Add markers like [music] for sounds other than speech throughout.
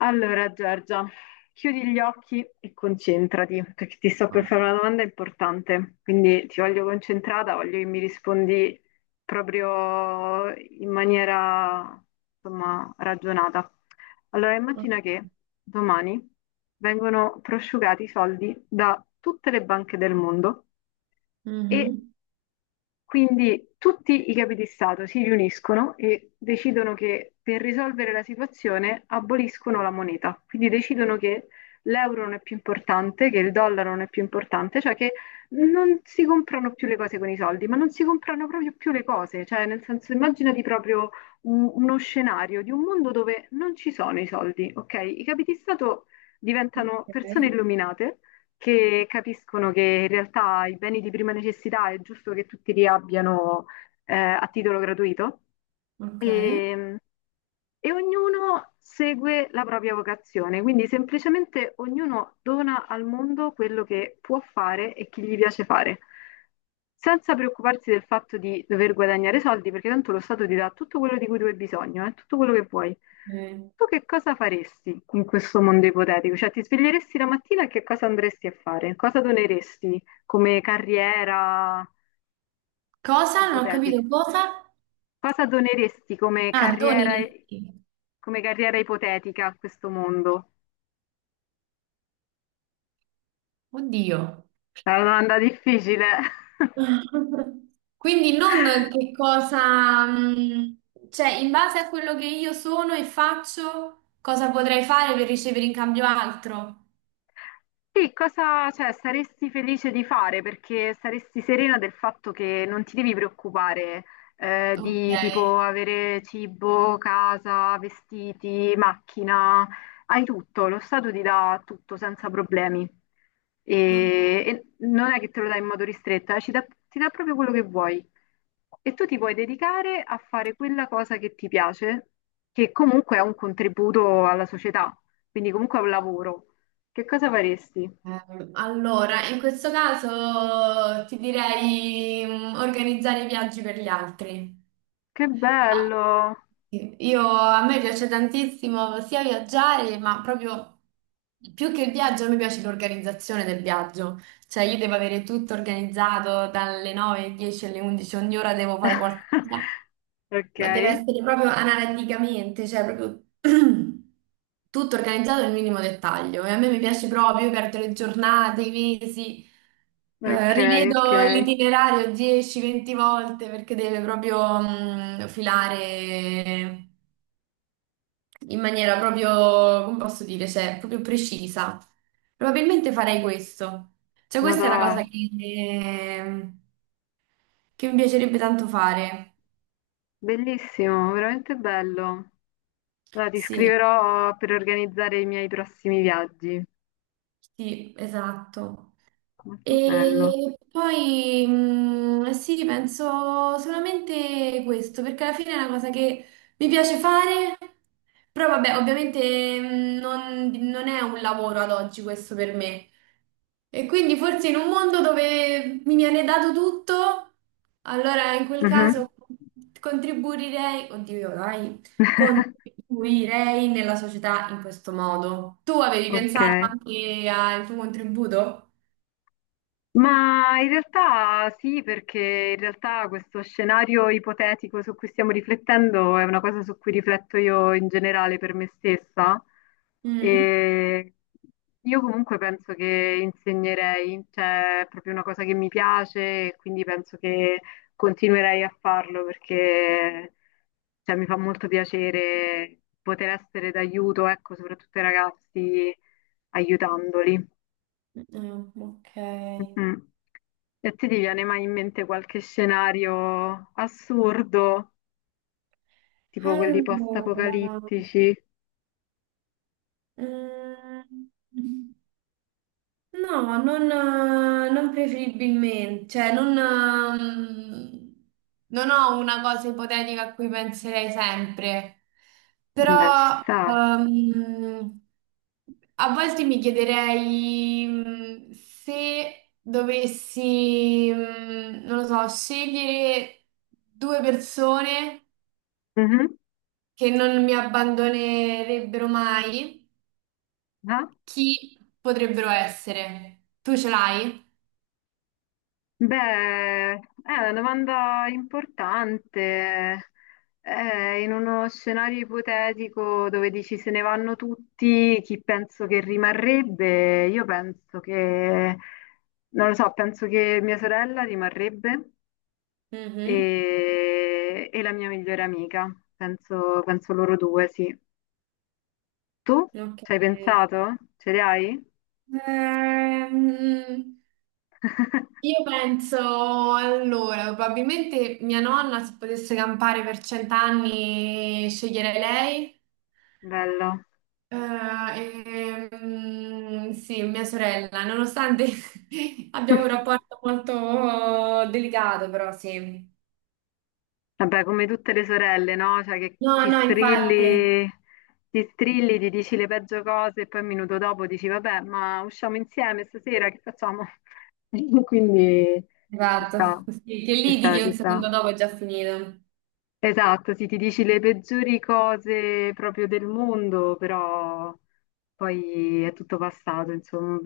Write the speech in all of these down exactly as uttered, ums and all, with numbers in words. Allora, Giorgia, chiudi gli occhi e concentrati, perché ti sto per fare una domanda importante, quindi ti voglio concentrata, voglio che mi rispondi proprio in maniera, insomma, ragionata. Allora, immagina che domani vengono prosciugati i soldi da tutte le banche del mondo e Mhm. quindi tutti i capi di Stato si riuniscono e decidono che per risolvere la situazione aboliscono la moneta. Quindi decidono che l'euro non è più importante, che il dollaro non è più importante, cioè che non si comprano più le cose con i soldi, ma non si comprano proprio più le cose. Cioè, nel senso, immaginati proprio un- uno scenario di un mondo dove non ci sono i soldi, ok? I capi di Stato diventano persone Ok. illuminate che capiscono che in realtà i beni di prima necessità è giusto che tutti li abbiano eh, a titolo gratuito. Ok. E, e ognuno segue la propria vocazione, quindi semplicemente ognuno dona al mondo quello che può fare e che gli piace fare, senza preoccuparsi del fatto di dover guadagnare soldi, perché tanto lo Stato ti dà tutto quello di cui tu hai bisogno, eh, tutto quello che vuoi. Eh, Tu che cosa faresti in questo mondo ipotetico? Cioè, ti sveglieresti la mattina e che cosa andresti a fare? Cosa doneresti come carriera Cosa? Non ho ipotetica? capito cosa? Cosa doneresti come Ah, doni carriera, ricchi. come carriera ipotetica a questo mondo? Oddio. È una domanda difficile. [laughs] [laughs] Quindi non che cosa, mh, cioè in base a quello che io sono e faccio, cosa potrei fare per ricevere in cambio altro? Sì, cosa, cioè, saresti felice di fare perché saresti serena del fatto che non ti devi preoccupare eh, Ok. di tipo avere cibo, casa, vestiti, macchina, hai tutto, lo Stato ti dà tutto senza problemi e, Ok. e non è che te lo dà in modo ristretto, eh, ci dà- ti dà proprio quello che vuoi e tu ti puoi dedicare a fare quella cosa che ti piace, che comunque è un contributo alla società, quindi comunque è un lavoro. Che cosa faresti? Ehm, Allora, in questo caso ti direi mh, organizzare i viaggi per gli altri. Che bello! Io, a me piace tantissimo sia viaggiare, ma proprio più che il viaggio, a me piace l'organizzazione del viaggio. Cioè, io devo avere tutto organizzato dalle nove alle dieci alle undici, ogni ora devo fare qualcosa. [laughs] Ok, Ma deve essere proprio analiticamente, cioè proprio [clears throat] tutto organizzato nel minimo dettaglio. E a me mi piace proprio, io perdo le giornate, i mesi, eh, ok, ok. rivedo l'itinerario dieci venti volte perché deve proprio mh, filare in maniera proprio, come posso dire, cioè proprio precisa. Probabilmente farei questo. Cioè questa è una Madò, cosa che, che mi piacerebbe tanto fare. bellissimo, veramente bello. Allora, ti Sì. scriverò per organizzare i miei prossimi viaggi. Sì, esatto. Molto bello. E poi mh, sì, penso solamente questo, perché alla fine è una cosa che mi piace fare, però vabbè, ovviamente mh, non, non è un lavoro ad oggi questo per me, e quindi forse in un mondo dove mi viene dato tutto, allora in quel Mhm. caso contribuirei, oddio, dai, contribuirei nella società in questo modo. Tu avevi Ok. pensato anche al tuo contributo? Ma in realtà sì, perché in realtà questo scenario ipotetico su cui stiamo riflettendo è una cosa su cui rifletto io in generale per me stessa. Mm? E io comunque penso che insegnerei, cioè è proprio una cosa che mi piace e quindi penso che continuerei a farlo perché cioè, mi fa molto piacere poter essere d'aiuto, ecco, soprattutto ai ragazzi, aiutandoli. Mm, ok. Mhm. E ti viene mai in mente qualche scenario assurdo, tipo quelli Allora, post-apocalittici? mm, no, non, eh, non preferibilmente, cioè non, ehm, non ho una cosa ipotetica a cui penserei sempre, Beh, ci però sta. ehm, a volte mi chiederei mm, se dovessi, mm, non lo so, scegliere due persone Mhm. che non mi abbandonerebbero mai, Ah. chi potrebbero essere? Tu ce l'hai? Beh, è una domanda importante. Eh, in uno scenario ipotetico dove dici se ne vanno tutti, chi penso che rimarrebbe? Io penso che, non lo so, penso che mia sorella rimarrebbe. Mhm. E, e la mia migliore amica. Penso, penso loro due, sì. Tu Ok. ci hai pensato? Ce li hai? Ehm, [laughs] io penso allora, probabilmente mia nonna se potesse campare per cent'anni sceglierei lei. Bello. Eh, ehm, sì, mia sorella, nonostante [laughs] abbiamo un rapporto [laughs] molto delicato, però sì. Vabbè, come tutte le sorelle, no? Cioè che No, ti no, infatti. strilli, ti strilli, ti dici le peggio cose e poi un minuto dopo dici, vabbè, ma usciamo insieme stasera, che facciamo? [laughs] Quindi ci Esatto, sta, sì, che ci sta, litighi ci un sta. secondo dopo è già finito. Esatto, sì, ti dici le peggiori cose proprio del mondo, però poi è tutto passato, insomma,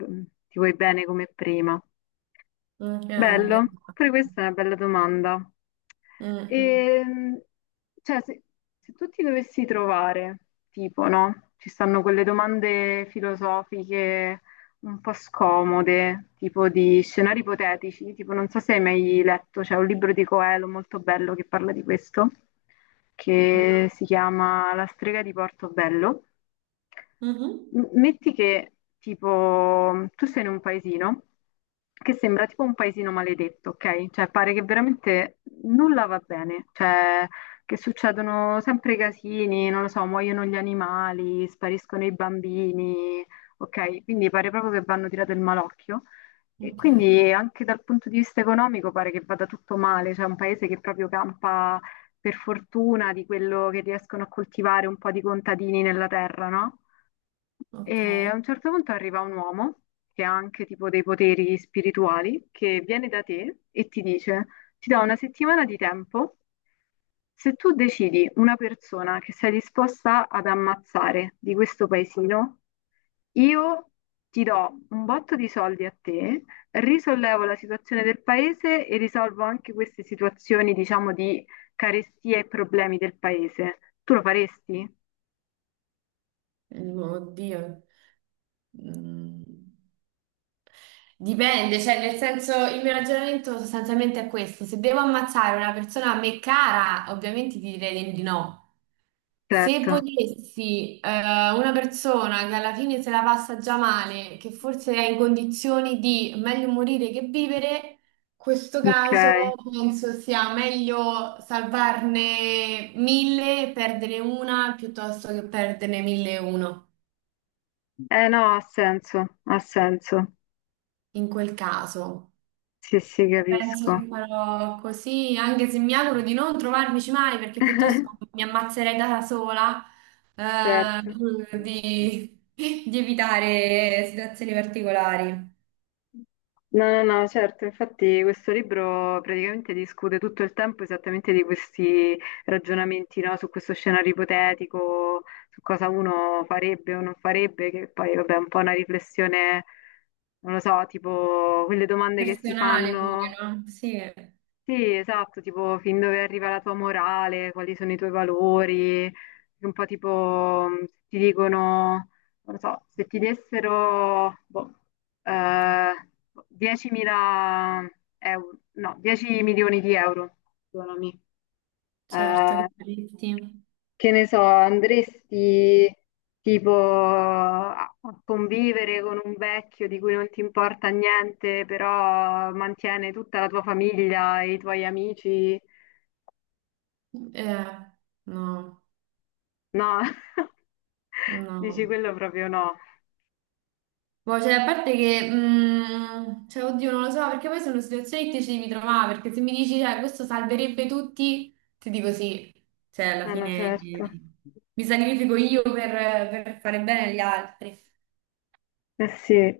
ti vuoi bene come prima. Ok, Bello, esatto. pure questa è una bella domanda. Mm, mm, Ehm, cioè, se, se tu ti dovessi trovare, tipo, no? Ci stanno quelle domande filosofiche un po' scomode, tipo di scenari ipotetici, tipo non so se hai mai letto, c'è un libro di Coelho molto bello che parla di questo, no. che si chiama La strega di Portobello. Mhm. M- Metti che tipo tu sei in un paesino che sembra tipo un paesino maledetto, ok? Cioè pare che veramente nulla va bene, cioè che succedono sempre casini, non lo so, muoiono gli animali, spariscono i bambini, ok? Quindi pare proprio che vanno tirato il malocchio. E Ok. quindi anche dal punto di vista economico pare che vada tutto male, cioè un paese che proprio campa per fortuna di quello che riescono a coltivare un po' di contadini nella terra, no? Ok, E a un certo punto arriva un uomo che ha anche tipo dei poteri spirituali che viene da te e ti dice: Ti do una settimana di tempo. Se tu decidi una persona che sei disposta ad ammazzare di questo paesino, io ti do un botto di soldi a te, risollevo la situazione del paese e risolvo anche queste situazioni, diciamo, di carestia e problemi del paese. Tu lo faresti? oddio. Mm. Dipende, cioè nel senso il mio ragionamento sostanzialmente è questo. Se devo ammazzare una persona a me cara, ovviamente ti direi di no. Se Certo. potessi, eh, una persona che alla fine se la passa già male, che forse è in condizioni di meglio morire che vivere, questo caso Ok. penso sia meglio salvarne mille e perdere una piuttosto che perderne mille e uno. Eh no, ha senso, ha senso. In quel caso, Sì, sì, penso che capisco. farò così, anche se mi auguro di non trovarmici male perché piuttosto [laughs] mi ammazzerei da sola, eh, Certo. di, di evitare situazioni particolari. No, no, no, certo, infatti questo libro praticamente discute tutto il tempo esattamente di questi ragionamenti, no, su questo scenario ipotetico, su cosa uno farebbe o non farebbe, che poi vabbè è un po' una riflessione, non lo so, tipo quelle domande che si Personale pure, fanno. no? Sì, Sì, esatto, tipo fin dove arriva la tua morale, quali sono i tuoi valori, un po' tipo mh, se ti dicono, non lo so, se ti dessero boh, eh, diecimila euro, no, dieci milioni di euro, perdonami, certo, eh, che tristi. che ne so, andresti tipo a a convivere con un vecchio di cui non ti importa niente, però mantiene tutta la tua famiglia e i tuoi amici. Eh, no, No, [laughs] dici no. quello proprio no. Boh, cioè, a parte che, mm, cioè, oddio, non lo so, perché poi sono situazioni che ti ci devi trovare, perché se mi dici, cioè, questo salverebbe tutti, ti dico sì, cioè, alla Eh no, fine certo. eh, mi sacrifico io per, per fare bene agli altri. Eh sì.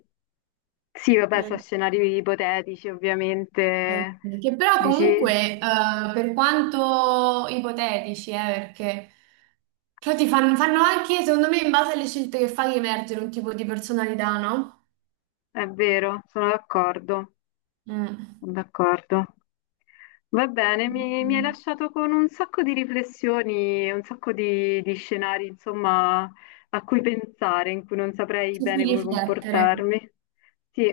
Sì, vabbè, sono Mm. scenari ipotetici, Eh, ovviamente. sì, che però Dici, comunque, eh, per quanto ipotetici, eh, perché però ti fanno, fanno, anche, secondo me, in base alle scelte che fai, emergere un tipo di personalità, no? è vero, sono d'accordo, Mm. sono d'accordo. Va bene, mi, mi hai Mm. lasciato con un sacco di riflessioni, un sacco di, di scenari, insomma, a cui pensare, in cui non saprei Ci bene si come riflettere. comportarmi. Sì,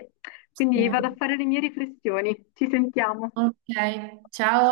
quindi vado a Sì. fare le mie riflessioni. Ci sentiamo. Ok, ciao.